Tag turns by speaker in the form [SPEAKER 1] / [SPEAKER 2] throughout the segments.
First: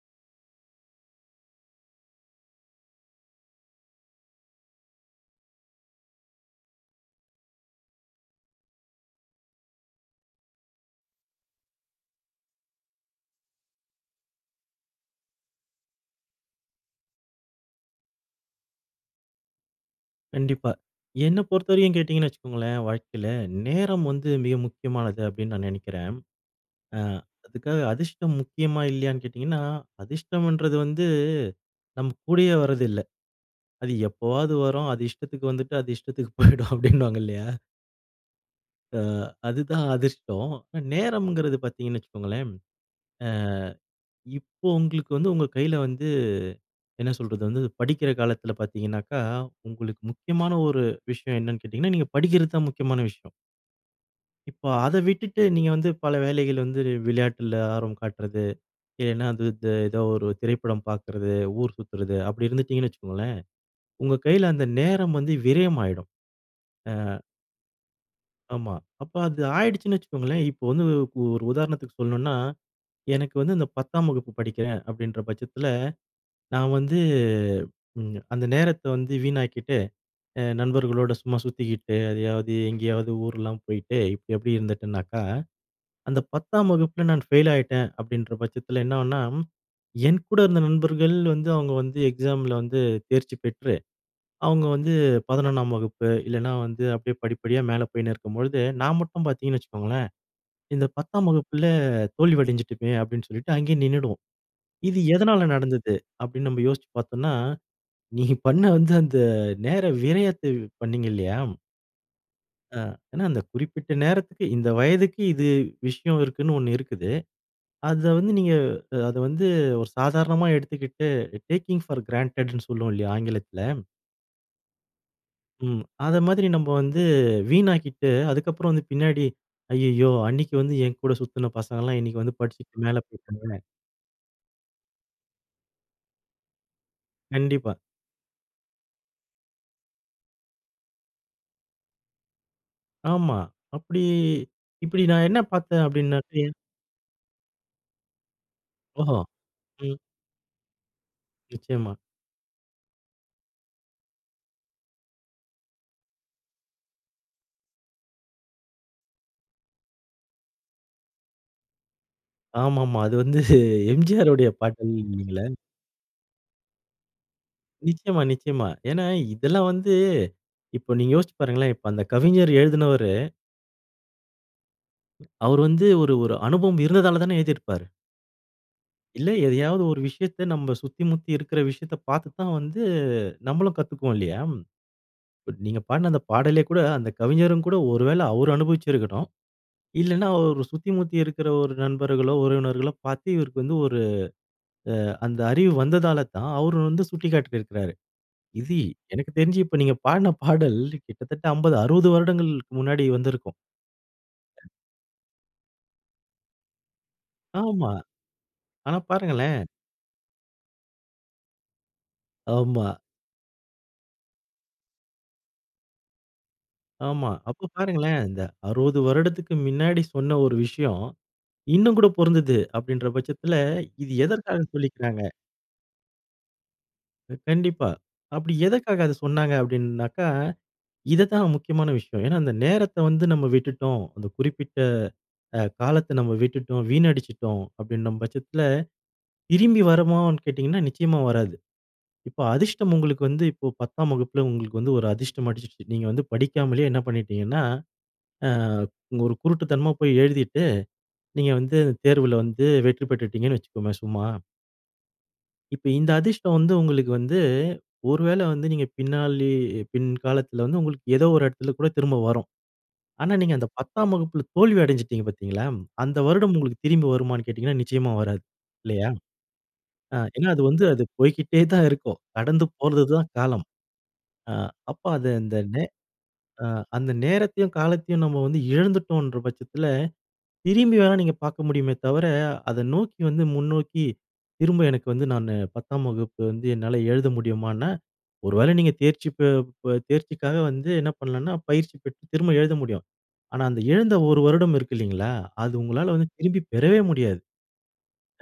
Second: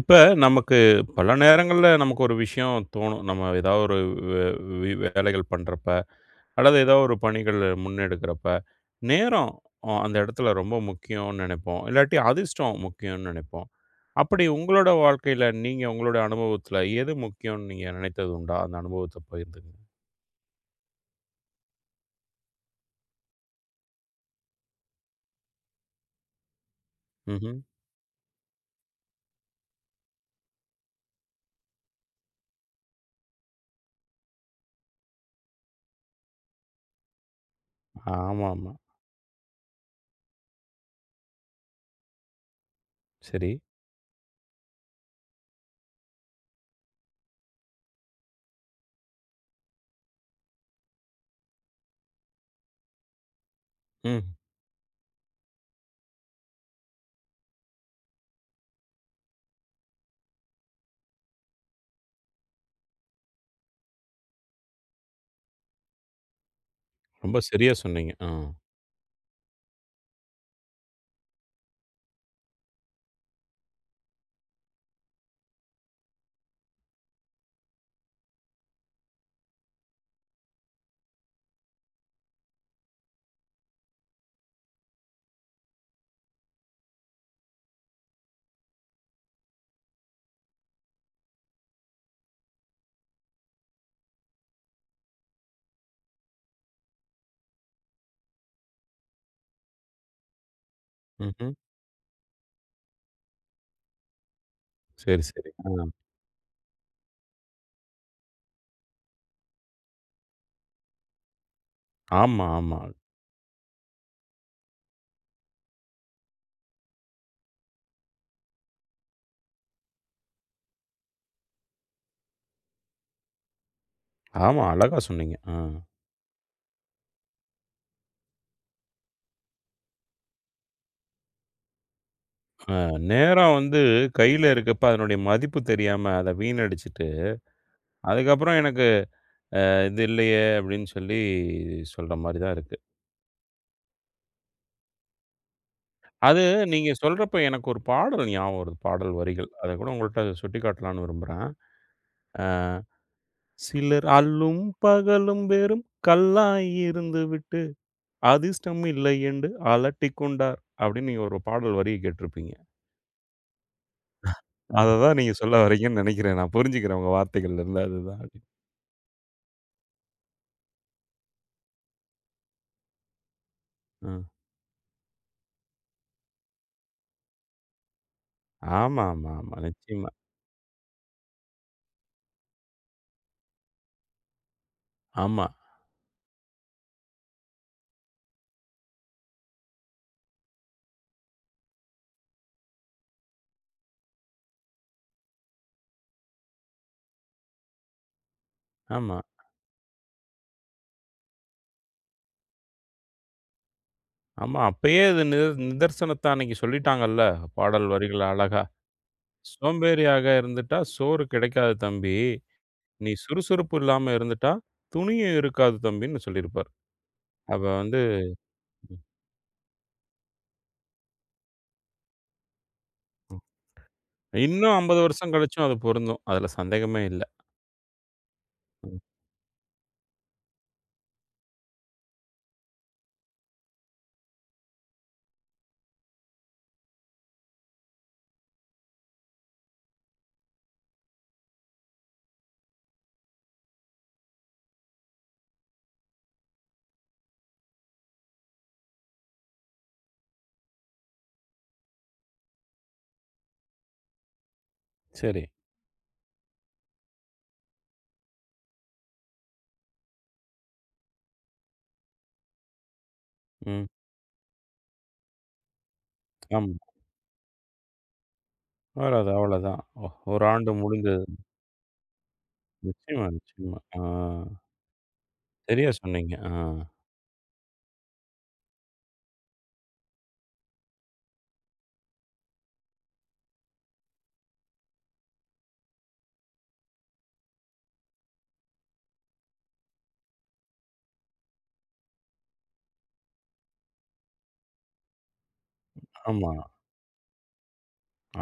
[SPEAKER 1] இப்ப, நமக்கு பல நேரங்கள்ல நமக்கு ஒரு விஷயம் தோணும். நம்ம ஏதாவொரு வ் வ வி வேலைகள் பண்றப்ப, அல்லது ஏதாவது ஒரு பணிகளை முன்னெடுக்குறப்ப, நேரம்! அ அந்த எடத்துல ரொம்ப முக்கியோன்னு நெனைப்போம். இல்லாட்டி, அதிர்ஷ்டம் முக்கியோன்னு நெனைப்போம். அப்படி உங்களோட வாழ்க்கையில, நீங்க உங்களோட அனுபவத்துல, எது முக்கியோன்னு நீங்க நெனைத்தது உண்டா? அந்த அனுபவத்த பகிர்ந்துக்கங்க.
[SPEAKER 2] கண்டிப்பா. என்ன பொறுத்தவரைக்கும், கேட்டீங்கன்னு வச்சுக்கோங்களேன். வாழ்க்கையில நேரம் வந்து மிக முக்கியமானது அப்படின்னு, நான் நெனைக்கிறேன். அ
[SPEAKER 1] ம்ஹ்ம்.
[SPEAKER 2] அதுக்காக அதிர்ஷ்டம் முக்கியமா, இல்லையான்னு கேட்டீங்கன்னா, அதிர்ஷ்டம்ன்றது வந்து நம்ம கூடயே வர்றது இல்லை. அது எப்போவாவது வரும். அது இஷ்டத்துக்கு வந்துட்டு, அது இஷ்டத்துக்கு போயிடும், அப்படின்னுவாங்க இல்லையா?
[SPEAKER 1] ஆமாமா.
[SPEAKER 2] அ அதுதான் அதிஷ்டோம். நேரம்ங்கிறது பாத்தீங்கன்னு வச்சுக்கோங்களேன்,
[SPEAKER 1] சரி.
[SPEAKER 2] அ இப்போ உங்களுக்கு வந்து, உங்க கைல வந்து, என்ன சொல்றது, வந்து படிக்கிற காலத்துல பாத்தீங்கன்னாக்கா, உங்களுக்கு முக்கியமான ஒரு விஷயம். என்னனு கேட்டீங்கன்னா? நீங்க படிக்கிறது தான் முக்கியமான விஷயம்.
[SPEAKER 1] ம்.
[SPEAKER 2] இப்போ, அதை விட்டுட்டு, நீங்க வந்து பல வேலைகள் வந்து, வி விளையாட்டுல ஆர்வம் காட்டுறது. இல்லனா, அது இது ஏதோ ஒரு திரைப்படம் பாக்குறது, ஊர் சுத்துறது. அப்படி இருந்துடீங்கன்னு வச்சுக்கோங்களேன். உங்க கையில, அந்த நேரம் வந்து விரயம் ஆயிடும். ஆ
[SPEAKER 1] ரொம்ப சரியா சொன்னீங்க. ஆ.
[SPEAKER 2] ஆமா. அப்ப, அது ஆயிடுச்சுனு வச்சுக்கோங்களேன், இப்ப வந்து ஒ ஒரு உதாரணத்துக்கு சொல்லணும்னா, எனக்கு வந்து இந்த 10தாம் வகுப்பு படிக்கிறேன், அப்படின்ற, பட்சத்துல நான் வந்து, ம், அந்த நேரத்த வந்து வீணாக்கீட்டு, அ நண்பர்களோடு சும்மா சுத்திகிட்டு, எதையாவது எங்கேயாவது ஊர்லாம் போயிட்டு, இப்படி எப்படி இருந்துட்டேனாக்கா, அந்த 10தாம் வகுப்புல நான் ஃபெயில் ஆயிட்டேன், அப்படின்ற பட்சத்துல, என்னாகும்னா? என் கூட இருந்த நண்பர்கள் வந்து, அவங்க வந்து எக்ஸாமில வந்து தேர்ச்சி பெற்று, அவுங்க வந்து 11ஆம் வகுப்பு, இல்லைனா வந்து, அப்படியே படிப்படியா மேலே போயினு இருக்கும்பொழுது, நான் மட்டும் பாத்தீங்கன்னு வச்சுக்கோங்களேன், இந்த 10தாம்
[SPEAKER 1] ம்ஹ்ம்.
[SPEAKER 2] வகுப்புல தோல்வி அடைஞ்சுகிட்டேன், அப்படின்னு சொல்லிட்டு அங்கயே நின்னுடுவோம். இது
[SPEAKER 1] சரி,
[SPEAKER 2] எதனால
[SPEAKER 1] சரி. ம்.
[SPEAKER 2] நடந்தது? அப்படினு நம்ம யோசுச்சு பாத்தோம்னா, நீ பண்ண வந்து அந்த நேர விரயத்தை வ் பண்ணீங்கில்லையா
[SPEAKER 1] ஆமா,
[SPEAKER 2] ஆ
[SPEAKER 1] ஆமா.
[SPEAKER 2] ஆனா அந்த குறிப்பிட்ட நேரத்துக்கு, இந்த வயதுக்கு இது விஷயம் இருக்குன்னு ஒண்ணு இருக்குது. அத வந்து நீங்க அ அத வந்து ஒரு சாதாரணமா எடுத்துக்கிட்டு, டேக்கிங் ஃபார் கிராண்டெட்ன்னு சொல்லுவோம் இல்லயா? ஆங்கிலத்தில.
[SPEAKER 1] ஆமா. அழகா சொன்னீங்க. ஆ.
[SPEAKER 2] ம். அத மாதிரி நம்ம வந்து வீணாக்கிட்டு அதுக்கு அப்புறம் வந்து பின்னாடி அய்யய்யோ! அன்னக்கி வந்து என் கூட சுத்தின பசங்கள்லாம் இன்னக்கி வந்து
[SPEAKER 1] ஆ,
[SPEAKER 2] படிச்சிட்டு மேலே
[SPEAKER 1] நேரம்
[SPEAKER 2] போயிட்டாங்க.
[SPEAKER 1] வந்து கையில இருக்கப்ப, அதனுடைய மதிப்பு தெரியாம அத வீணடிச்சுட்டு,
[SPEAKER 2] கண்டிப்பா.
[SPEAKER 1] அதுக்கப்புறம் எனக்கு அ இது இல்லயே! அப்பிடின்னு சொல்லி சொல்றமாரி தான் இருக்கு.
[SPEAKER 2] ஆமா. அப்படி இப்படி நான் என்ன பார்த்தேன், அப்படின்னா
[SPEAKER 1] அது
[SPEAKER 2] [unintelligible]
[SPEAKER 1] நீங்க சொல்றப்ப, எனக்கு ஒரு பாடல் ஞாபகம் வருது. பாடல்
[SPEAKER 2] ஓஹோ!
[SPEAKER 1] வரிகள். அத கூட,
[SPEAKER 2] ம்.
[SPEAKER 1] உங்கள்ட்ட சுட்டிக்காட்டலான்னு விரும்புறேன்.
[SPEAKER 2] நிச்சயமா.
[SPEAKER 1] ஆ "சிலர் அல்லும் பகலும் வெறும் கல்லாய் இருந்துவிட்டு, அதிர்ஷ்டம் இல்லையென்று அலட்டிக்கொண்டார்." அப்பிடின்னு, நீங்க ஒரு பாடல் வரிய கேட்டுருப்பீங்க.
[SPEAKER 2] ஆமாமா. அது வந்து எம்ஜிஆருடைய
[SPEAKER 1] அத
[SPEAKER 2] பாடல்.
[SPEAKER 1] தான் நீங்க
[SPEAKER 2] இல்லீங்களா?
[SPEAKER 1] சொல்ல வர்றீங்கன்னு நினைக்கிறேன். நான் புரிஞ்சிக்கிறேன் உங்க வார்த்தைகள்ல இருந்து அதுதான்
[SPEAKER 2] நிச்சயமா, நிச்சயமா. ஏன்னா, இதெல்லாம் வந்து இப்போ, நீங்க யோசிச்சுப் பாருங்களேன்! இப்ப அந்த கவிஞர் எழுதினவரு.
[SPEAKER 1] ஆ.
[SPEAKER 2] அவரு வந்து ஒரு ஒரு அனுபவம் இருந்ததாலதான எழுதிருப்பாரு. இல்ல,
[SPEAKER 1] ஆமாமா, ஆமா,
[SPEAKER 2] எதையாவது ஒரு
[SPEAKER 1] நிச்சயமா.
[SPEAKER 2] விஷயத்தை, நாம சுத்தி முத்தி இருக்கிற விஷயத்தை பார்த்து தான் வந்து நம்மளும் கத்துக்குவோம் இல்லையா.
[SPEAKER 1] ஆமா.
[SPEAKER 2] நீங்க பாடுன அந்த பாடலே கூட, அந்த கவிஞரும் கூட ஒருவேளை அவர் அனுபவிச்சிருக்கணும். இல்லன்னா ஒரு சுத்தி முத்தி இருக்கிற ஒரு நண்பர்களோ, உறவினர்களோ, பார்த்து இவருக்கு வந்து ஒரு அ அந்த அறிவு வந்ததால தான் அவர் வந்து சுட்டிக்காட்டியிருக்கிறாரு. இது
[SPEAKER 1] ஆமா.
[SPEAKER 2] எனக்கு தெரிஞ்சு இப்ப நீங்க பாடின பாடல். கிட்டத்தட்ட 50, 60 வருடங்களுக்கு முன்னாடி வந்திருக்கும்.
[SPEAKER 1] ஆமா. அப்பயே இது நித நிதர்சனத்த அன்னைக்கு சொல்லிட்டாங்கல்ல. பாடல்
[SPEAKER 2] ஆமா.
[SPEAKER 1] வரிகள் அழகா!
[SPEAKER 2] ஆனா பாருங்களேன்.
[SPEAKER 1] "சோம்பேறியாக இருந்துட்டா சோறு கிடைக்காது தம்பி.
[SPEAKER 2] ஆமா.
[SPEAKER 1] நீ சுறுசுறுப்பு இல்லாம இருந்துட்டா, துணியும் இருக்காது தம்பின்னு" சொல்லியிருப்பார்.
[SPEAKER 2] ஆமா. அப்போ
[SPEAKER 1] அப்போ வந்து
[SPEAKER 2] பாருங்களேன். இந்த 60
[SPEAKER 1] ம்.
[SPEAKER 2] வருடத்திற்கு மின்னாடி சொன்ன ஒரு விஷயம். இன்னும் கூட பொறுந்துது அப்படிங்கிற பட்சத்தில, இது எதற்க்காக
[SPEAKER 1] இன்னும் 50
[SPEAKER 2] சொல்லிர்காங்க.
[SPEAKER 1] வருஷம் கழிச்சும் அது பொருந்தும். அதில சந்தேகமே இல்ல.
[SPEAKER 2] கண்டிப்பா. அப்படி
[SPEAKER 1] ம்.
[SPEAKER 2] எதுக்காக அதை சொன்னாங்க அப்படின்னாக்கா, இதுதான் முக்கியமான விஷயம். ஏன்னா, அந்த நேரத்தை வந்து நம்ம விட்டுட்டோம். அந்த குறிப்பிட்ட அ காலத்த நம்ம விட்டுட்டோம், வீணடிச்சுட்டோம் அப்படின்ற பட்சத்தில, திரும்பி வருமான்னு கேட்டிங்கன்னா, நிச்சயமா வராது. இப்போ அதிர்ஷ்டம் உங்களுக்கு வந்து இப்போ 10ஆம் வகுப்பில உங்களுக்கு வந்து ஒரு அதிர்ஷ்டம் அடிச்சிருச்சு. நீங்க வந்து படிக்காமலே என்ன பண்ணிட்டீங்கன்னா அ ஒரு குருட்டுத்தனமா போய் எழுதிட்டு, நீங்க வந்து தேர்வில வந்து வெற்றி பெற்றுட்டீங்கன்னு வச்சுக்கோங்க. சும்மா.
[SPEAKER 1] சரி.
[SPEAKER 2] இப்ப இந்த அதிர்ஷ்டம் வந்து உங்களுக்கு வந்து, ஒரு வேள வந்து நீங்க பின் நாள்லயே பின்காலத்துல வந்து உங்களுக்கு எதோ ஒரு எடத்துல கூட திரும்ப வரும். ஆனா, நீங்க அந்த
[SPEAKER 1] ம்.
[SPEAKER 2] 10 வகுப்பில தோல்வி அடஞ்சுட்டீங்க பார்த்தீங்களா, அந்த வருடம்
[SPEAKER 1] ஆமா.
[SPEAKER 2] உங்களுக்கு திரும்பி வருமான்னு கேட்டிங்கன்னா, நிச்சயமா வராது. இல்லையா?
[SPEAKER 1] அவ்ளதான் அவ்வளதான். ஒ
[SPEAKER 2] அ
[SPEAKER 1] 1
[SPEAKER 2] ஏன்னா, அது
[SPEAKER 1] ஆண்டு
[SPEAKER 2] வந்து அது
[SPEAKER 1] முடிந்தது.
[SPEAKER 2] போய்க்கிட்டே தான் இருக்கும். கடந்து போறது
[SPEAKER 1] நிச்சயமா,
[SPEAKER 2] தான் காலம்.
[SPEAKER 1] நிச்சயமா. ஆ.
[SPEAKER 2] அ அப்ப, அத அந்த நே
[SPEAKER 1] சரியா சொன்னீங்க. ஆ.
[SPEAKER 2] அ அந்த நேரத்தையும், காலத்தயும், நம்ம வந்து இழந்துட்டோன்ற பட்சத்துல, திரும்பி வேணா நீங்க பாக்க முடியுமே தவர, அதை நோக்கி வந்து முன்னோக்கி திரும்ப, எனக்கு வந்து நானு பத்தாம் வகுப்பு வந்து என்னால எழுத முடியுமான்னா, ஒரு வேளை நீங்க தேர்ச்சி ப ப தேர்ச்சிக்காக வந்து என்ன பண்ணலான்னா, பயிற்சி பெற்று திரும்ப எழுத முடியும். ஆனா, அந்த இழந்த 1 வருடம் இருக்கு இல்லைங்களா, அது உங்களால வந்து
[SPEAKER 1] ஆமா.
[SPEAKER 2] திரும்பி பெறவே முடியாது.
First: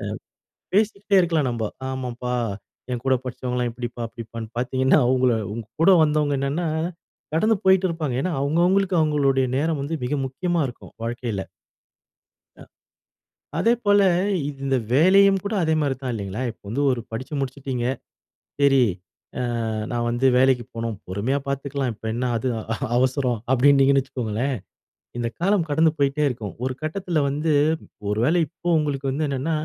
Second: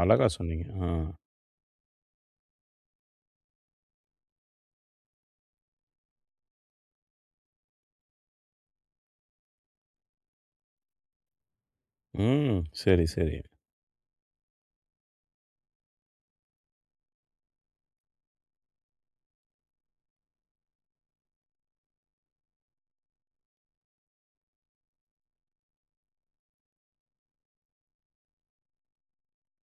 [SPEAKER 1] அழகா சொன்னீங்க.
[SPEAKER 2] அ
[SPEAKER 1] அ.
[SPEAKER 2] பேசிக்கிட்டே இருக்கலாம் நம்ப. ஆமாம்ப்பா, என் கூட படிச்சவங்கள்லாம் இப்படிப்பா, அப்படிப்பான்னு பாத்தீங்கன்னா அவுங்கள உங்க கூட வந்தவங்க என்னான்னா, கடந்து போய்ட்டுருப்பாங்க. ஏன்னா, அவுங்கவுங்களுக்கு அவுங்களுடைய நேரம் வந்து மிக முக்கியமா இருக்கும். வாழ்க்கைல.
[SPEAKER 1] ம்.
[SPEAKER 2] அ.
[SPEAKER 1] சரி, சரி.
[SPEAKER 2] அதேபோல, இந்த வேலையும் கூட அதே மாரி தான். இல்லைங்களா, இப்ப வந்து ஒரு படிச்சு முடிச்சிட்டீங்க. சரி, அ நான் வந்து வேலைக்கு போணும். பொறுமையா பாத்துக்கலாம். இப்ப என்ன அது அவசரம், அப்டின்னீங்கன்னு வச்சுக்கோங்களேன், இந்த காலம் கடந்து போயிட்டே இருக்கும். ஒரு கட்டத்துல வந்து ஒரு வேள இப்போ உங்களுக்கு வந்து என்னன்னா,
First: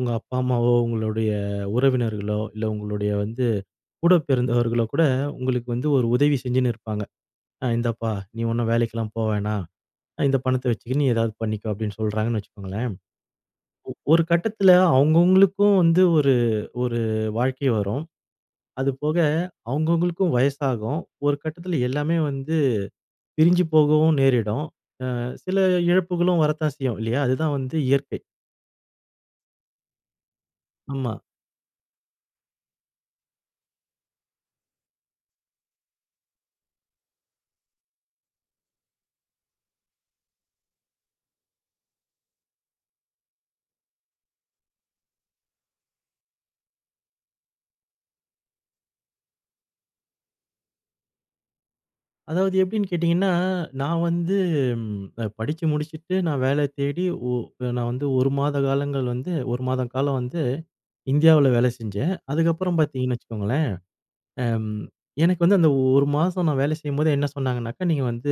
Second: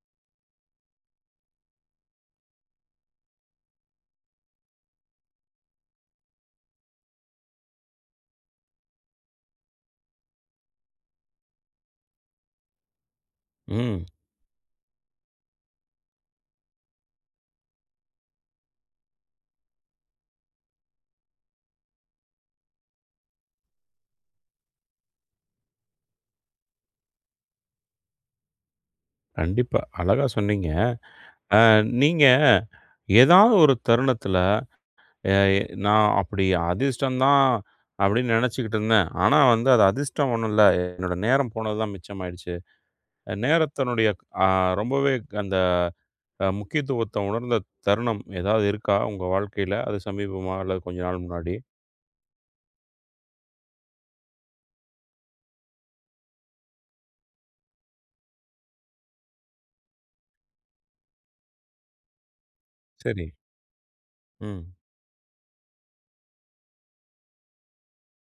[SPEAKER 2] உங்க அப்பா அம்மாவோ, உங்களுடைய உறவினர்களோ, இல்ல உங்களுடைய வந்து கூட பிறந்தவர்களோ கூட, உங்களுக்கு வந்து ஒரு உதவி செஞ்சுன்னு இருப்பாங்க. அ இந்தாப்பா நீ ஒன்னும் வேலைக்கெல்லாம் போ வேணாம், இந்த பணத்த வச்சிக்குனு நீ ஏதாவது பண்ணிக்கோ, அப்டின்னு சொல்றாங்கன்னு வச்சுக்கோங்களேன். ஒ
[SPEAKER 1] ம்.
[SPEAKER 2] ஒரு கட்டத்துல அவுங்கவுங்களுக்கும் வந்து ஒரு ஒரு வாழ்க்கை வரும். அது போக அவுங்கவுங்களுக்கும் வயசாகும். ஒரு கட்டத்துல எல்லாமே வந்து பிரிஞ்சு போகவும் நேரிடும். அ சில இழப்புகளும் வரத்தான் செய்யும் இல்லையா? அதுதான் வந்து இயற்கை.
[SPEAKER 1] கண்டிப்பா. அழகா சொன்னீங்க.
[SPEAKER 2] ஆமா.
[SPEAKER 1] அ நீங்க ஏதாவது ஒரு தருணத்துல அ எ நான் அப்டி அதிர்ஷ்டம் தான் அப்டின்னு நினைச்சிக்கிட்டுருந்தேன். ஆனா வந்து அது அதிர்ஷ்டம் ஒண்ணும் இல்ல. என்னோட நேரம் போனதுதான் மிச்சமாயிடுச்சு. அ நேரத்தினுடைய க் ஆ ரொம்பவே அந்த முக்கியத்துவத்த உணர்ந்த தருணம் ஏதாவது இருக்கா, உங்கள் வாழ்க்கையில? அது சமீபமா, அல்லது கொஞ்ச நாள் முன்னாடி?
[SPEAKER 2] அதாவது எப்டின்னு கேட்டிங்கன்னா, அ நான் வந்து ம் அ படிச்சு முடிச்சுட்டு நான் வேல தேடி. ஓ நான் வந்து 1 மாத காலங்கள் வந்து 1 மாத காலம் வந்து இந்தியாவுல வேல செஞ்சேன். அதுக்கப்புறம் பார்த்தீங்கன்னு
[SPEAKER 1] சரி.
[SPEAKER 2] வச்சுக்கோங்களேன்,
[SPEAKER 1] ம்.
[SPEAKER 2] அம். எனக்கு வந்து அந்த 1 மாசம் நான் வேலை செய்யும்போது என்ன சொன்னாங்கனாக்கா, நீங்க வந்து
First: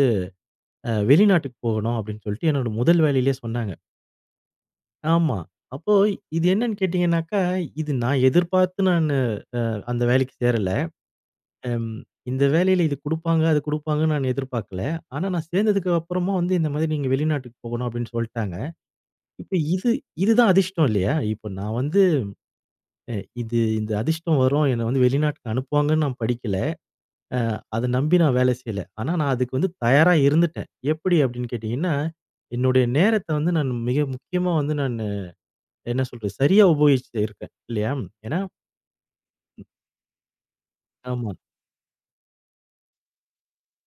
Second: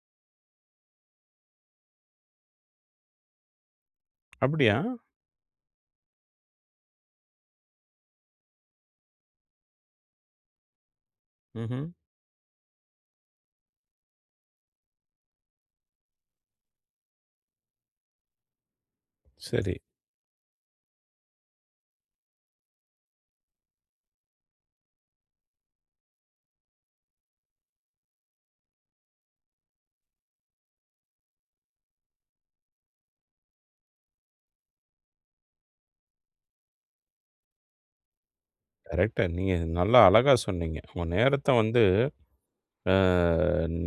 [SPEAKER 2] வெளிநாட்டுக்கு அ போகணும் அப்டின்னு சொல்ட்டு என்னோட முதல் வேலையிலலேயே சொன்னாங்க.
[SPEAKER 1] அப்டியா?
[SPEAKER 2] ஆமா. அப்போ இது என்னன்னு கேட்டிங்கனாக்கா, இது நான் எதிர்பார்த்து நான் அ அந்த வேலைக்கு சேரல.
[SPEAKER 1] ம்ஹ்ம்.
[SPEAKER 2] அம் இந்த வேலையில இது குடுப்பாங்க அது கொடுப்பாங்கன்னு நான் எதிர்பார்க்கல. ஆனா நான் சேர்ந்ததுக்கு அப்புறமும் வந்து இந்த மாரி நீங்க வெளிநாட்டுக்கு போகணும், அப்டின்னு சொல்ட்டாங்க. இப்ப
[SPEAKER 1] சரி.
[SPEAKER 2] இது இதுதான் அதிர்ஷ்டம் இல்லையா. இப்ப நான் வந்து அ இது இந்த அதிர்ஷ்டம் வரும், என்ன வந்து வெளிநாட்டுக்கு அனுப்புவாங்கன்னு நான் படிக்கல. அ அத நம்பி நான் வேலை செய்யல. ஆனா நான் அதுக்கு வந்து தயாரா இருந்துட்டடேன். எப்டி அப்டின்னு கேட்டீங்கன்னா, என்னுடைய நேரத்த வந்து நான் மிக முக்கியமா வந்து நானு என்ன சொல்றது சரியா உபயோகிச்சுட்டு இருக்கேன். இல்லையா. ஏனா
[SPEAKER 1] கரெக்ட்டா, நீங்க நல்லா, அழகா சொன்னீங்க. உங்க
[SPEAKER 2] ஆமா.
[SPEAKER 1] நேரத்த வந்து, ஆ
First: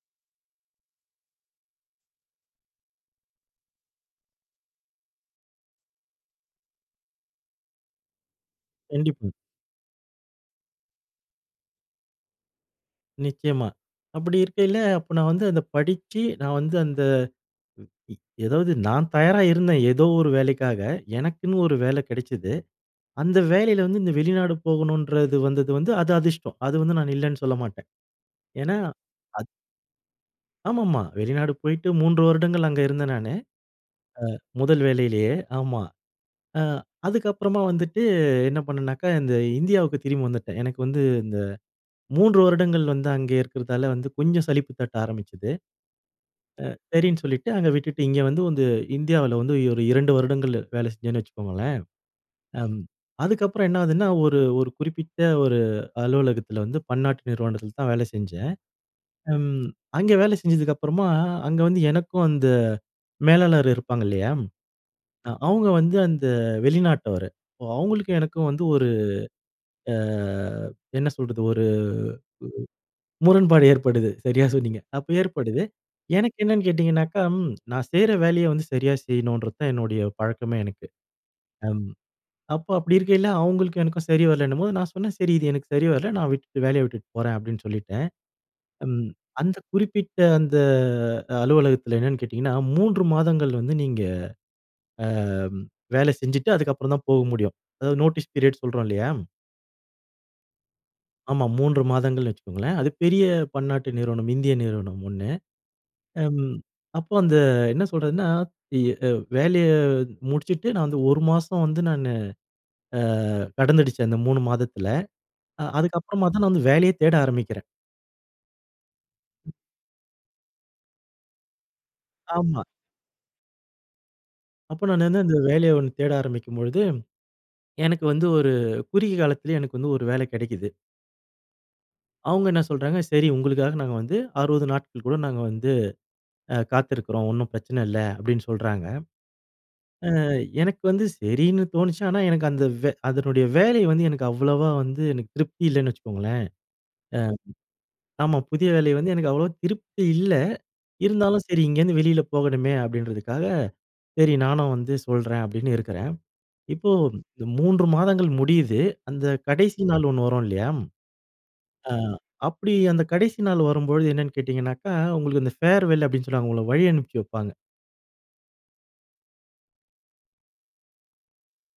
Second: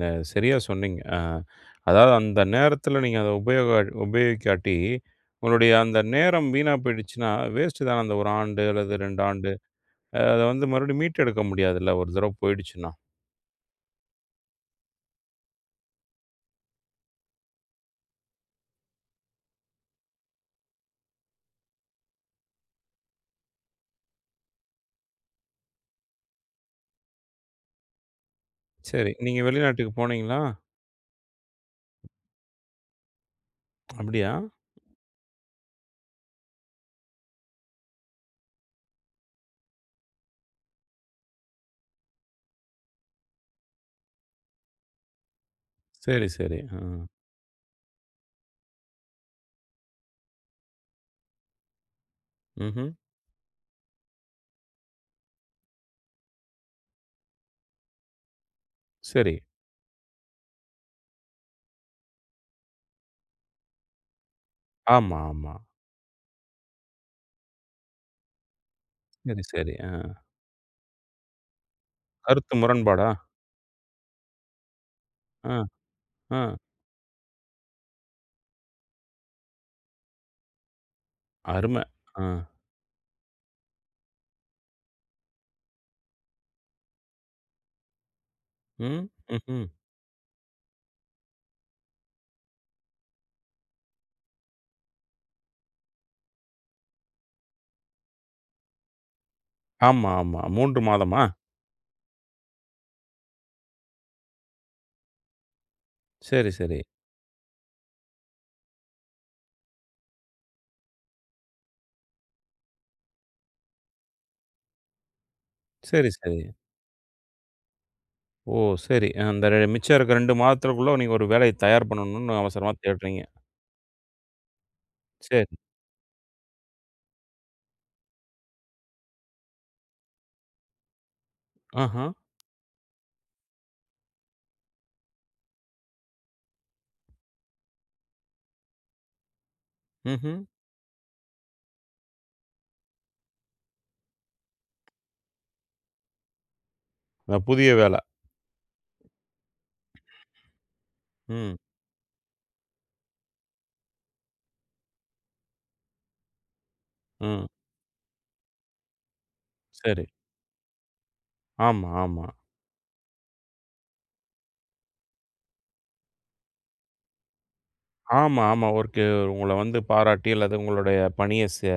[SPEAKER 1] நே சரியா சொன்னீங்க. அ அதாவது, அந்த நேரத்துல நீங்க அத உபயோக உபயோகிக்காட்டி, உங்களுடைய அந்த நேரம் வீணா போயிடுச்சுன்னா, வேஸ்ட்டு தான அந்த 1 ஆண்டு அல்லது 2
[SPEAKER 2] கண்டிப்பா.
[SPEAKER 1] ஆண்டு. அ அத வந்து மறுபடியும் மீட்டெடுக்க முடியாதுல்ல. 1 தடவ போயிடுச்சுன்னா.
[SPEAKER 2] நிச்சயமா. அப்படி இருக்கைல, அப்ப நான் வந்து அத படிச்சு நான் வந்து, அந்த இ எதாவது நான் தயாரா இருந்தேன். எதோ ஒரு வேலைக்காக. எனக்குன்னு ஒரு வேல கெடச்சது. அந்த வேலைல வந்து, இந்த வெளிநாடு போகணுன்றது வந்தது வந்து, அது அதிர்ஷ்டம். அது வந்து, நான் இல்லனு சொல்லமாட்டேன். ஏனா,
[SPEAKER 1] சரி, நீங்க
[SPEAKER 2] அத்
[SPEAKER 1] வெளிநாட்டுக்கு போனீங்களா?
[SPEAKER 2] ஆமாமா. வெளிநாடு போய்ட்டு 3 வருடங்கள் அங்க இருந்தேன் நானு.
[SPEAKER 1] அப்டியா?
[SPEAKER 2] அ முதல் வேலைலயே ஆமா. அ அதுக்கு அப்றோமா வந்துட்டு என்ன பண்ணன்னாக்க, இந்த இந்தியாவுக்கு திரும்பி வந்துட்டேன். எனக்கு வந்து, இந்த 3 வருடங்கள் வந்து அங்கே இருக்குறதால வந்து, கொஞ்சம் சலிப்பு தட்ட ஆரம்பிச்சது.
[SPEAKER 1] சரி, சரி,
[SPEAKER 2] அ
[SPEAKER 1] ஆ.
[SPEAKER 2] சரின்னு சொல்லிட்டு, அங்க விட்டுட்டு இங்க வந்து வந்து இந்தியாவுல வந்து, ஒரு 2 வருடங்கள் வேலை செஞ்சேன்னு வச்சுக்கோங்களேன். அங்
[SPEAKER 1] ம்ஹ்ம்.
[SPEAKER 2] அதுக்கப்புறம் என்ன ஆகுதுன்னா, ஒரு ஒரு குறிப்பிட்ட ஒரு அலுவலகத்துல வந்து, பன்னாட்டு நிறுவனத்துல தான் வேல செஞ்சேன்.
[SPEAKER 1] சரி.
[SPEAKER 2] ம், அங்க வேல செஞ்சதுக்கு அப்றமா, அங்க வந்து எனக்கு அந்த மேலாளர் இருப்பாங்க, இல்லையா?
[SPEAKER 1] ஆமா,
[SPEAKER 2] அ
[SPEAKER 1] ஆமா.
[SPEAKER 2] அவங்க வந்து, அந்த வெளிநாட்டவரு. அப்போ, அவங்களுக்கும், எனக்கும் வந்து ஒரு
[SPEAKER 1] சரி, சரி,
[SPEAKER 2] ஆ
[SPEAKER 1] ஆ.
[SPEAKER 2] என்ன சொல்றது, ஒரு ஒஒ
[SPEAKER 1] கருத்து முரண்பாடா?
[SPEAKER 2] முரண்பாடு ஏற்படுது, சரியா சொன்னீங்க. அப்ப ஏற்படுது.
[SPEAKER 1] அ,
[SPEAKER 2] எனக்கு
[SPEAKER 1] அ.
[SPEAKER 2] என்னனு கேட்டீங்கனாக்கா, நான் செய்ற வேலைய வந்து, சரியா செய்ணுன்றது தான் என்னுடைய பழக்கமே எனக்கு.
[SPEAKER 1] அரும,
[SPEAKER 2] அம்,
[SPEAKER 1] அ.
[SPEAKER 2] அப்போ அப்படி இருக்கையில, அவங்களுக்கும் எனக்கும் சரி வரலன்னும்போது நான் சொன்னே, "சரி இது எனக்கு சரி வரல, நான் விட்டுட்டு வேலைய விட்டுட்டு போறேன்" அப்டின்னு சொல்லிட்டேன்.
[SPEAKER 1] ம்,
[SPEAKER 2] ம் அந்த
[SPEAKER 1] ம்ஹ்ம்.
[SPEAKER 2] குறிப்பிட்ட அந்த அலுவலகத்துல என்னன்னு கேட்டீங்கனா, 3 மாதங்கள் வந்து, நீங்க அ வேல செஞ்சுட்டு, அதுக்கப்பறம் தான் போக முடியும். அதாவது நோட்டீஸ் பீரியட் சொல்றோம் இல்லையா?
[SPEAKER 1] ஆமாமா, 3 மாதமா?
[SPEAKER 2] ஆமா. 3 மாதங்கள்னு வச்சுக்கோங்களேன். அது பெரிய பன்னாட்டு நிறுவனம். இந்திய நிறுவனம் ஒண்ணு. அம்
[SPEAKER 1] சரி, சரி.
[SPEAKER 2] அப்போ அந்த என்ன சொல்றதுனா, எ அ வேலைய முடிச்சுட்டு நான் வந்து 1 மாசம் வந்து நானு அ கடந்துடுச்சு, அந்த 3 மாதத்துல. அ
[SPEAKER 1] சரி, சரி.
[SPEAKER 2] அதுக்கப்பறமாதான் நான் வந்து வேலையே தேட ஆரம்பிக்கிறேன்.
[SPEAKER 1] ஓ, சரி. அ அந்த மிச்ச இருக்ற 2 மாதத்துகுள்ள நீ ஒரு வேலய தயார் பண்ணணும்னு
[SPEAKER 2] ஆமா.
[SPEAKER 1] அவசரமா தேடுறீங்க.
[SPEAKER 2] அப்போ நான் வந்து அந்த
[SPEAKER 1] சரி.
[SPEAKER 2] வேலைய ஒன் தேட ஆரம்பிக்கும் பொழுது, எனக்கு வந்து ஒரு குறுகிய காலத்திலயே எனக்கு வந்து ஒரு வேல கெடைக்குது.
[SPEAKER 1] ஆஹா!
[SPEAKER 2] அவுங்க என்ன சொல்றாங்க, சரி உங்களுக்காக நாங்க வந்து 60 நாட்கள் கூட நாங்க வந்து அ காத்துருக்றோம். ஒண்ணு பிரச்சன இல்ல அப்டின்னு சொல்றாங்க. அ
[SPEAKER 1] ம்ஹ்ம்.
[SPEAKER 2] எனக்கு வந்து சரின்னு தோணுச்சு, ஆனா எனக்கு அந்த வே அதனுடைய வேலை வந்து எனக்கு அவ்வளவா வந்து எனக்கு திருப்தி இல்லன்னு வச்சுக்கோங்களேன். அ,
[SPEAKER 1] அ புதிய வேல.
[SPEAKER 2] ஆமா. புதிய வேலை வந்து எனக்கு அவ்ளவா திருப்தி இல்ல. இருந்தாலும்
[SPEAKER 1] ம்.
[SPEAKER 2] சரி இங்கேருந்து வெளில போகணுமே அப்டின்றதுக்காக, சரி நானும் வந்து சொல்றேன் அப்டின்னு இருக்கறேன். இப்போ இந்த
[SPEAKER 1] ம்.
[SPEAKER 2] 3 மாதங்கள் முடியுது, அந்த கடைசி நாள்
[SPEAKER 1] சரி.
[SPEAKER 2] ஒண்ணு வரும் இல்லையா?
[SPEAKER 1] ஆமா,
[SPEAKER 2] ஆ,
[SPEAKER 1] ஆமா.
[SPEAKER 2] அப்டி அந்த கடைசி நாள் வரும்பொழுது என்னன்னு கேட்டீங்கனாக்கா, உங்களுக்கு அந்த ஃபேர்வெல் அப்டின் சொல்லுவாங்க உங்கள வழி அனுப்பிவைப்பாங்க.
[SPEAKER 1] ஆமா, ஆமா. [unintelligible] உங்கள வந்து பாராட்டி அல்லது உங்களுடைய பணியை செ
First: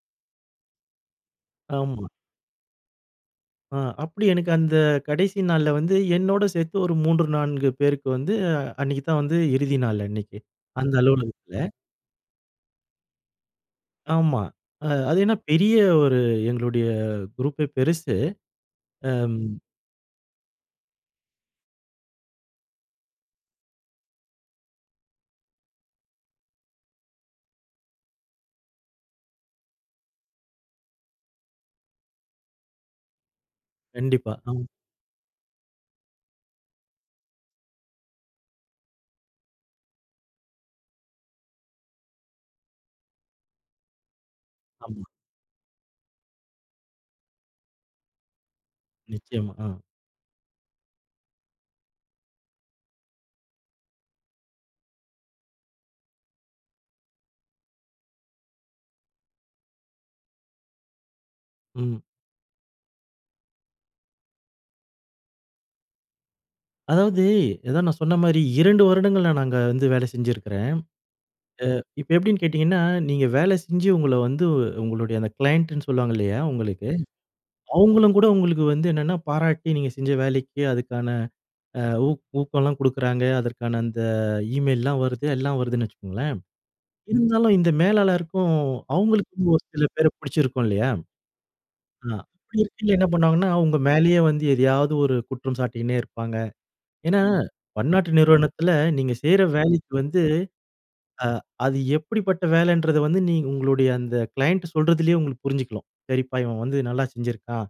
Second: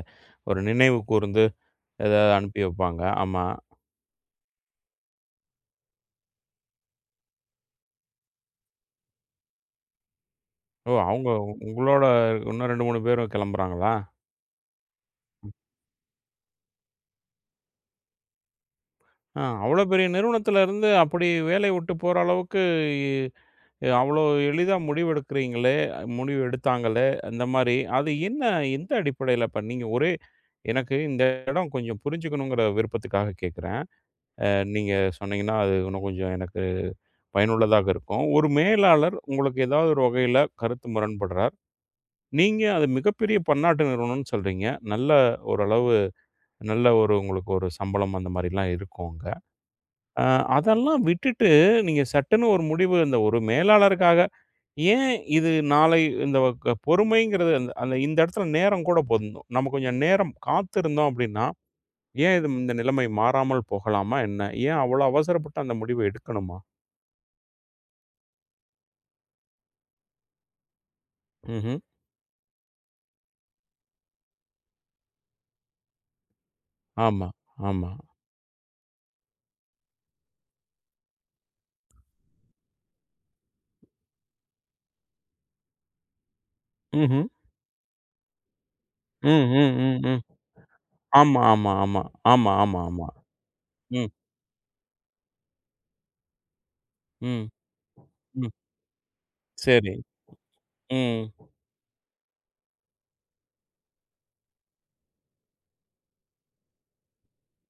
[SPEAKER 1] ஒரு நினைவு கூர்ந்து
[SPEAKER 2] ஆமா.
[SPEAKER 1] ஏதாவது அனுப்பி வைப்பாங்க. ஆமா.
[SPEAKER 2] ஆ. அப்படி எனக்கு அந்த கடைசி நாள்ல வந்து என்னோடு சேர்த்து ஒரு 3, 4 பேருக்கு வந்து அன்னக்கி தான் வந்து இறுதி நாள் அன்னைக்கு.
[SPEAKER 1] ஓ!
[SPEAKER 2] அந்த
[SPEAKER 1] அவங்க
[SPEAKER 2] அலுவலகத்தில.
[SPEAKER 1] உங்களோட இன்னும் 2, 3 பேரும் கிளம்புறாங்களா?
[SPEAKER 2] ஆமா. அ அது என்ன
[SPEAKER 1] ம்.
[SPEAKER 2] பெரிய ஒரு எங்களுடைய குரூப்பே பெருசு. அம்
[SPEAKER 1] ஆ. அவ்வளோ பெரிய நிறுவனத்தில இருந்து அப்படி வேலை விட்டு போற அளவுக்கு அவ்வளோ எளிதா முடிவெடுக்குறீங்களே முடிவு எடுத்தாங்களே அந்த மாதிரி அது என்ன எந்த அடிப்படையில பண்ணீங்க? ஒரே எனக்கு இந்த இடோ கொஞ்சம் புரிஞ்சிக்கணுங்கிற விருப்பத்துக்காக கேட்குறேன்.
[SPEAKER 2] கண்டிப்பா.
[SPEAKER 1] அ
[SPEAKER 2] ஆ.
[SPEAKER 1] நீங்க சொன்னீங்கன்னா, அது இன்னும் கொஞ்சம் எனக்கு பயனுள்ளதாக இருக்கும். ஒரு மேலாளர் உங்களுக்கு ஏதாவது ஒரு வகையில கருத்து முரண்பட்றார். நீங்க அது மிகப்பெரிய பன்னாட்டு நிறுவனம்னு சொல்றீங்க.
[SPEAKER 2] ஆமா.
[SPEAKER 1] நல்ல ஓரளவு நல்ல ஒரு உங்களுக்கு ஒரு சம்பளம் அந்த மாதிரிலாம் இருக்கும் அங்க.
[SPEAKER 2] நிச்சயமா. ஆ.
[SPEAKER 1] அ அதெல்லாம் விட்டுட்டு, நீங்க சட்டுன்னு ஒரு முடிவு இந்த ஒரு மேலாளருக்காக ஏன் இது நாளை இந்த வ க பொறுமைங்கிறது அந்த அந்த இந்த இடத்தில நேரம் கூட போருந்தும். நம்ம கொஞ்ச நேரம் காத்திருந்தோம் அப்படின்னா,
[SPEAKER 2] ம்.
[SPEAKER 1] ஏன் இது இந்த நிலைமை மாறாமல் போகலாமா என்ன? ஏன் அவ்வளோ அவசரப்பட்டு அந்த முடிவை எடுக்கணுமா?
[SPEAKER 2] அதாவது, அதான் நான் சொன்ன மாரி 2 வருடங்கள் நானு அங்க வந்து வேலை செஞ்சுருக்கிறேன். அ
[SPEAKER 1] ம்ஹ்ம்.
[SPEAKER 2] இப்ப எப்படின்னு கேட்டிங்கன்னா, நீங்க வேலை செஞ்சு உங்கள வந்து உங்களுடைய அந்த க்ளையண்ட்ன்னு சொல்லுவாங்க இல்லையா? உங்களுக்கு
[SPEAKER 1] ஆமா, ஆமா.
[SPEAKER 2] அவங்களும்கூட உங்களுக்கு வந்து என்னென்னா பாராட்டி, நீங்க செஞ்ச வேலைக்கு அதுக்கான அ உ ஊக்கம்லாம் குடுக்குறாங்க. அதற்கான அந்த ஈமெயில்லலாம் வருது எல்லாம் வருதுன்னு வச்சுக்கோங்களேன்.
[SPEAKER 1] ம்ஹ்ம்.
[SPEAKER 2] இருந்தாலும் இந்த மேலாளருக்கும்
[SPEAKER 1] ம்,
[SPEAKER 2] அவங்களுக்கு ஒரு
[SPEAKER 1] ம்,
[SPEAKER 2] சில
[SPEAKER 1] ம்,
[SPEAKER 2] பேர
[SPEAKER 1] ம்.
[SPEAKER 2] பிடிச்சிருக்கும் இல்லையா?
[SPEAKER 1] ஆமா, ஆமா, ஆமா,
[SPEAKER 2] ஆ
[SPEAKER 1] ஆமா,
[SPEAKER 2] அப்பிடி
[SPEAKER 1] ஆமா,
[SPEAKER 2] இருக்கையில என்ன
[SPEAKER 1] ஆமா.
[SPEAKER 2] பண்ணுவாங்கன்னா, உங்க
[SPEAKER 1] ம்
[SPEAKER 2] மேலேயே வந்து எதையாவது ஒரு குற்றம் சாட்டினே இருப்பாங்க. ஏன்னா,
[SPEAKER 1] ம்,
[SPEAKER 2] பன்னாட்டு
[SPEAKER 1] ம்.
[SPEAKER 2] நிறுவனத்தில, நீங்க செய்ற வேலைக்கு
[SPEAKER 1] சரி.
[SPEAKER 2] வந்து, அ
[SPEAKER 1] ம்.
[SPEAKER 2] அது எப்படிப்பட்ட வேலைன்றத வந்து நீங்க உங்களுடைய அந்த க்ளையண்ட் சொல்றதுலேயே உங்களுக்கு புரிஞ்சுக்கலாம். சரிப்பா இவன் வந்து நல்லா செஞ்சிருக்கான்.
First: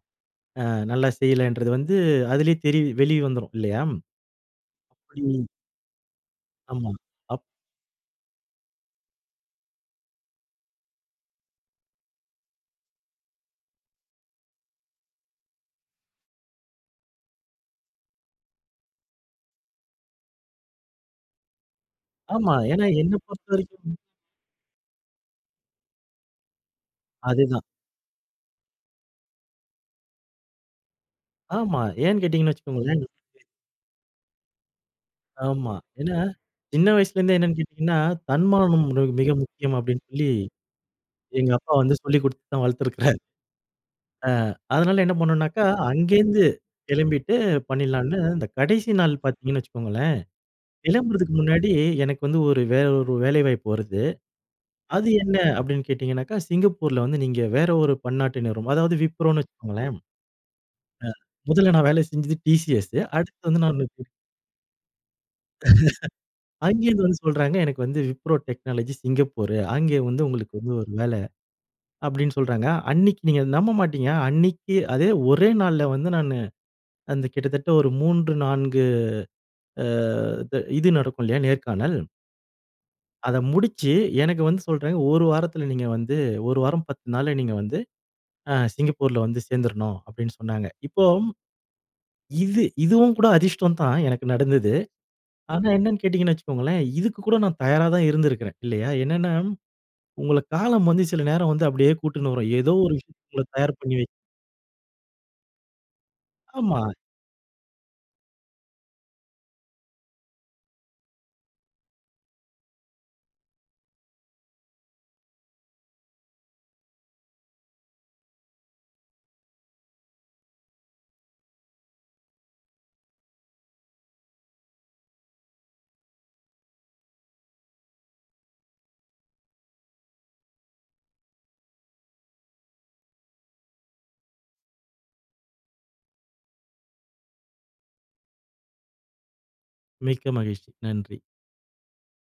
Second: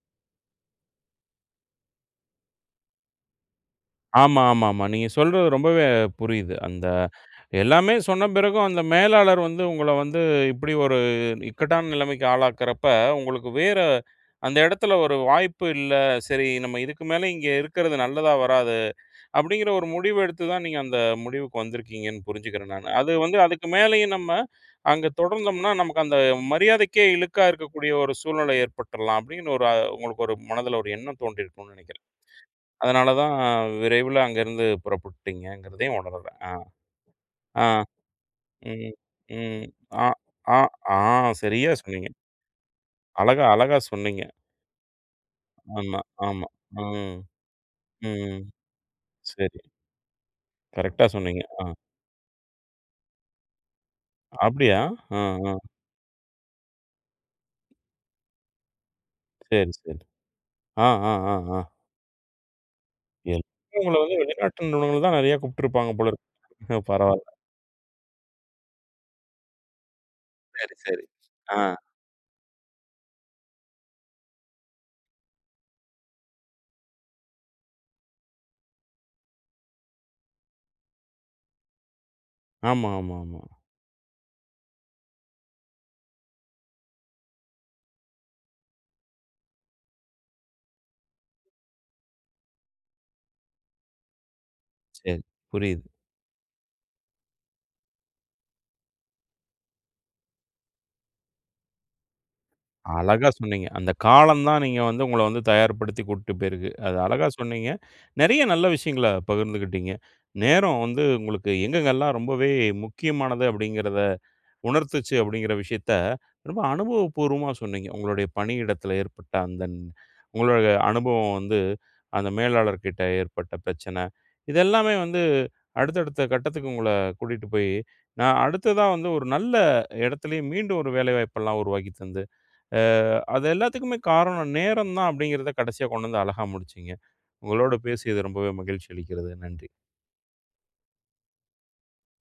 [SPEAKER 2] அ நல்லா செய்யலன்றது வந்து அதிலேயே தெரிய வெளியே வந்துடும் இல்லையா ம்.
[SPEAKER 1] ஆமா, ஆமா, ஆமா. நீங்க சொல்றது
[SPEAKER 2] ம்.
[SPEAKER 1] ரொம்பவே புரியுது. அந்த
[SPEAKER 2] ஆமா. அப்
[SPEAKER 1] எல்லாமே சொன்ன பிறகும் அந்த மேலாளர் வந்து உங்கள வந்து இப்படி ஒரு இக்கட்டான நிலைமைக்கு ஆளாக்கிறப்ப, உங்களுக்கு வேற அந்த இடத்தில ஒரு வாய்ப்பு இல்ல. சரி நம்ம இதுக்கு மேலே இங்கே இருக்கிறது நல்லதா வராது. அப்படிங்கிற ஒரு முடிவு எடுத்து தான் நீங்க அந்த முடிவுக்கு வந்திருக்கீங்கன்னு
[SPEAKER 2] ஆமா.
[SPEAKER 1] புரிஞ்சிக்கிறேன்
[SPEAKER 2] ஏன்னா,
[SPEAKER 1] நானு. அது
[SPEAKER 2] என்ன
[SPEAKER 1] வந்து, அதுக்கு
[SPEAKER 2] பொறுத்தவரைக்கும்.
[SPEAKER 1] மேலேயும் நம்ம அங்கே தொடர்ந்தோம்னா, நமக்கு அந்த மரியாதைக்கே இழுக்கா
[SPEAKER 2] அதுதான்.
[SPEAKER 1] இருக்கக்கூடிய ஒரு சூழ்நிலை ஏற்பட்டுரலாம். அப்படிங்கிற ஒரு உங்களுக்கு ஒரு மனதில ஒரு எண்ணம் தோன்றியிருக்கும்னு
[SPEAKER 2] ஆமா.
[SPEAKER 1] நினைக்கிறேன்.
[SPEAKER 2] ஏன் கேட்டீங்கன்னு வச்சுக்கோங்களேன்.
[SPEAKER 1] அதனால தான்
[SPEAKER 2] [unintelligible]
[SPEAKER 1] விரைவில அங்கிருந்து புறப்பட்டுட்டீங்க
[SPEAKER 2] ஆமா.
[SPEAKER 1] என்கிறதையும்
[SPEAKER 2] ஏன்னா,
[SPEAKER 1] உணரல. ஆ.
[SPEAKER 2] சின்னவயசுலேந்தே என்னனு கேட்டீங்கனா, தன்மானம்
[SPEAKER 1] ம்,
[SPEAKER 2] மி மிக
[SPEAKER 1] ம்.
[SPEAKER 2] முக்கியம் அப்டின்னு
[SPEAKER 1] ஆ,
[SPEAKER 2] சொல்லி,
[SPEAKER 1] ஆ, ஆ
[SPEAKER 2] எங்க
[SPEAKER 1] சரியா
[SPEAKER 2] அப்பா வந்து
[SPEAKER 1] சொன்னீங்க.
[SPEAKER 2] சொல்லி கொடுத்து தான் வளர்த்திருக்கிறாரு.
[SPEAKER 1] அழகா, அழகா சொன்னீங்க.
[SPEAKER 2] அ. அதனால என்ன பண்ணுனாக்கா
[SPEAKER 1] ஆமா,
[SPEAKER 2] அங்கேந்து
[SPEAKER 1] ஆமா. ம்,
[SPEAKER 2] கெளம்பிட்டு பண்ணிடலாம்ன்னு,
[SPEAKER 1] ம்.
[SPEAKER 2] இந்த கடைசிநாள்
[SPEAKER 1] சரி.
[SPEAKER 2] பார்த்தீங்கன்னு வச்சுக்கோங்களேன்.
[SPEAKER 1] கரெக்ட்‌டா
[SPEAKER 2] கிளம்புறதுக்கு
[SPEAKER 1] சொன்னீங்க.
[SPEAKER 2] முன்னாடி,
[SPEAKER 1] ஆ.
[SPEAKER 2] எனக்கு வந்து ஒரு வேற ஒரு வேலைவாய்ப்பு வருது.
[SPEAKER 1] அப்படியா?
[SPEAKER 2] "அது
[SPEAKER 1] ஆ.
[SPEAKER 2] என்ன?"
[SPEAKER 1] ஆ.
[SPEAKER 2] அப்படின்னு கேட்டிங்கனாக்கா, சிங்கப்பூர்ல வந்து நீங்க வேற ஒரு பன்னாட்டு நிறுவனம். அதாவது விப்ரோன்னு
[SPEAKER 1] சரி,
[SPEAKER 2] வச்சுக்கோங்களேன். ஆ.
[SPEAKER 1] சரி. ஆ, ஆ, ஆ, ஆ.
[SPEAKER 2] முதல்ல நான் வேலை செஞ்சது டிசிஸ்சு.
[SPEAKER 1] எல்லாம்
[SPEAKER 2] அடுத்து வந்து நானு
[SPEAKER 1] உங்களை
[SPEAKER 2] [unintelligible]
[SPEAKER 1] வந்து வெளிநாட்டு நிறுவனம் தான் நெறைய கூப்பிட்டுருப்பாங்க போல இருக்கு.
[SPEAKER 2] அங்கேந்து வந்து
[SPEAKER 1] பரவாயில்ல.
[SPEAKER 2] சொல்றாங்க. எனக்கு வந்து wipro technology சிங்கப்பூரு அங்க வந்து உங்களுக்கு வந்து
[SPEAKER 1] சரி,
[SPEAKER 2] ஒரு
[SPEAKER 1] சரி.
[SPEAKER 2] வேலை
[SPEAKER 1] ஆ.
[SPEAKER 2] அப்படினு சொல்றாங்க. அன்னைக்கி நீங்க நம்ப மாட்டீங்க? அன்னைக்கி அதே ஒரே நாள்ல வந்து நானு அந்த கிட்டத்தட்ட 3, 4 அ து இது நடக்கும் இல்லையா? நேர்காணல்.
[SPEAKER 1] ஆமா, ஆமா,
[SPEAKER 2] அத
[SPEAKER 1] ஆமா.
[SPEAKER 2] முடிச்சு எனக்கு வந்து சொல்றாங்க.ஒரு வாரத்தில நீங்க வந்து 1 வாரம் 10 நாள்ல நீங்க வந்து ஆ சிங்கப்பூர்‌ல வந்து சேர்ந்துரனும் அப்படின்னு சொன்னாங்க. இப்போ, இது இதுவும் கூட அதிர்ஷ்டம் தான்.எனக்கு நடந்தது.
[SPEAKER 1] சரி.
[SPEAKER 2] ஆனா,
[SPEAKER 1] புரியுது.
[SPEAKER 2] என்னன்னு கேட்டீங்கன்னு வச்சுக்கோங்களேன், இதுக்கு கூட நான் தயாரா தான் இருந்திருக்கிறேன் இல்லையா? என்னனா, உங்கள காலம் வந்து சில நேரம் வந்து அப்படியே கூட்டினு வரும். ஏதோ ஒரு விஷயத்த
[SPEAKER 1] அழகா
[SPEAKER 2] உங்கள
[SPEAKER 1] சொன்னீங்க.
[SPEAKER 2] தயார்
[SPEAKER 1] அந்த
[SPEAKER 2] பண்ணிவை
[SPEAKER 1] காலம் தான் நீங்க வந்து உங்களை வந்து தயார்படுத்தி கூட்டிட்டு போயிருக்கு.
[SPEAKER 2] ஆமா.
[SPEAKER 1] அது அழகாக சொன்னீங்க. நிறைய நல்ல விஷயங்களை பகிர்ந்துகிட்டிங்க. நேரம் வந்து உங்களுக்கு எங்கெங்கெல்லாம் ரொம்பவே முக்கியமானது? அப்படிங்கிறதை உணர்த்திச்சு அப்படிங்கிற விஷயத்தை ரொம்ப அனுபவப்பூர்வமா சொன்னீங்க. உங்களுடைய பணியிடத்தில ஏற்பட்ட அந்த உங்களோட அனுபவம் வந்து அந்த மேலாளர் கிட்ட ஏற்பட்ட பிரச்சனை, இதெல்லமே வந்து அடுத்த அடுத்த கட்டத்துக்கு உங்கள கூட்டிகிட்டு போய் நான் அடுத்ததா வந்து ஒரு நல்ல இடத்துலேயே மீண்டும் ஒரு வேலைவாய்ப்புலாம் உருவாக்கித் தந்து, ஆ அது எல்லாத்துக்குமே காரணம் நேரம் தான் அப்படிங்கறத கடைசியா கொண்டு வந்து அழகா முடிச்சீங்க. உங்களோடு பேசியது ரொம்பவே மகிழ்ச்சி அளிக்கிறது. நன்றி.
[SPEAKER 2] மிக்க மகிழ்ச்சி. நன்றி.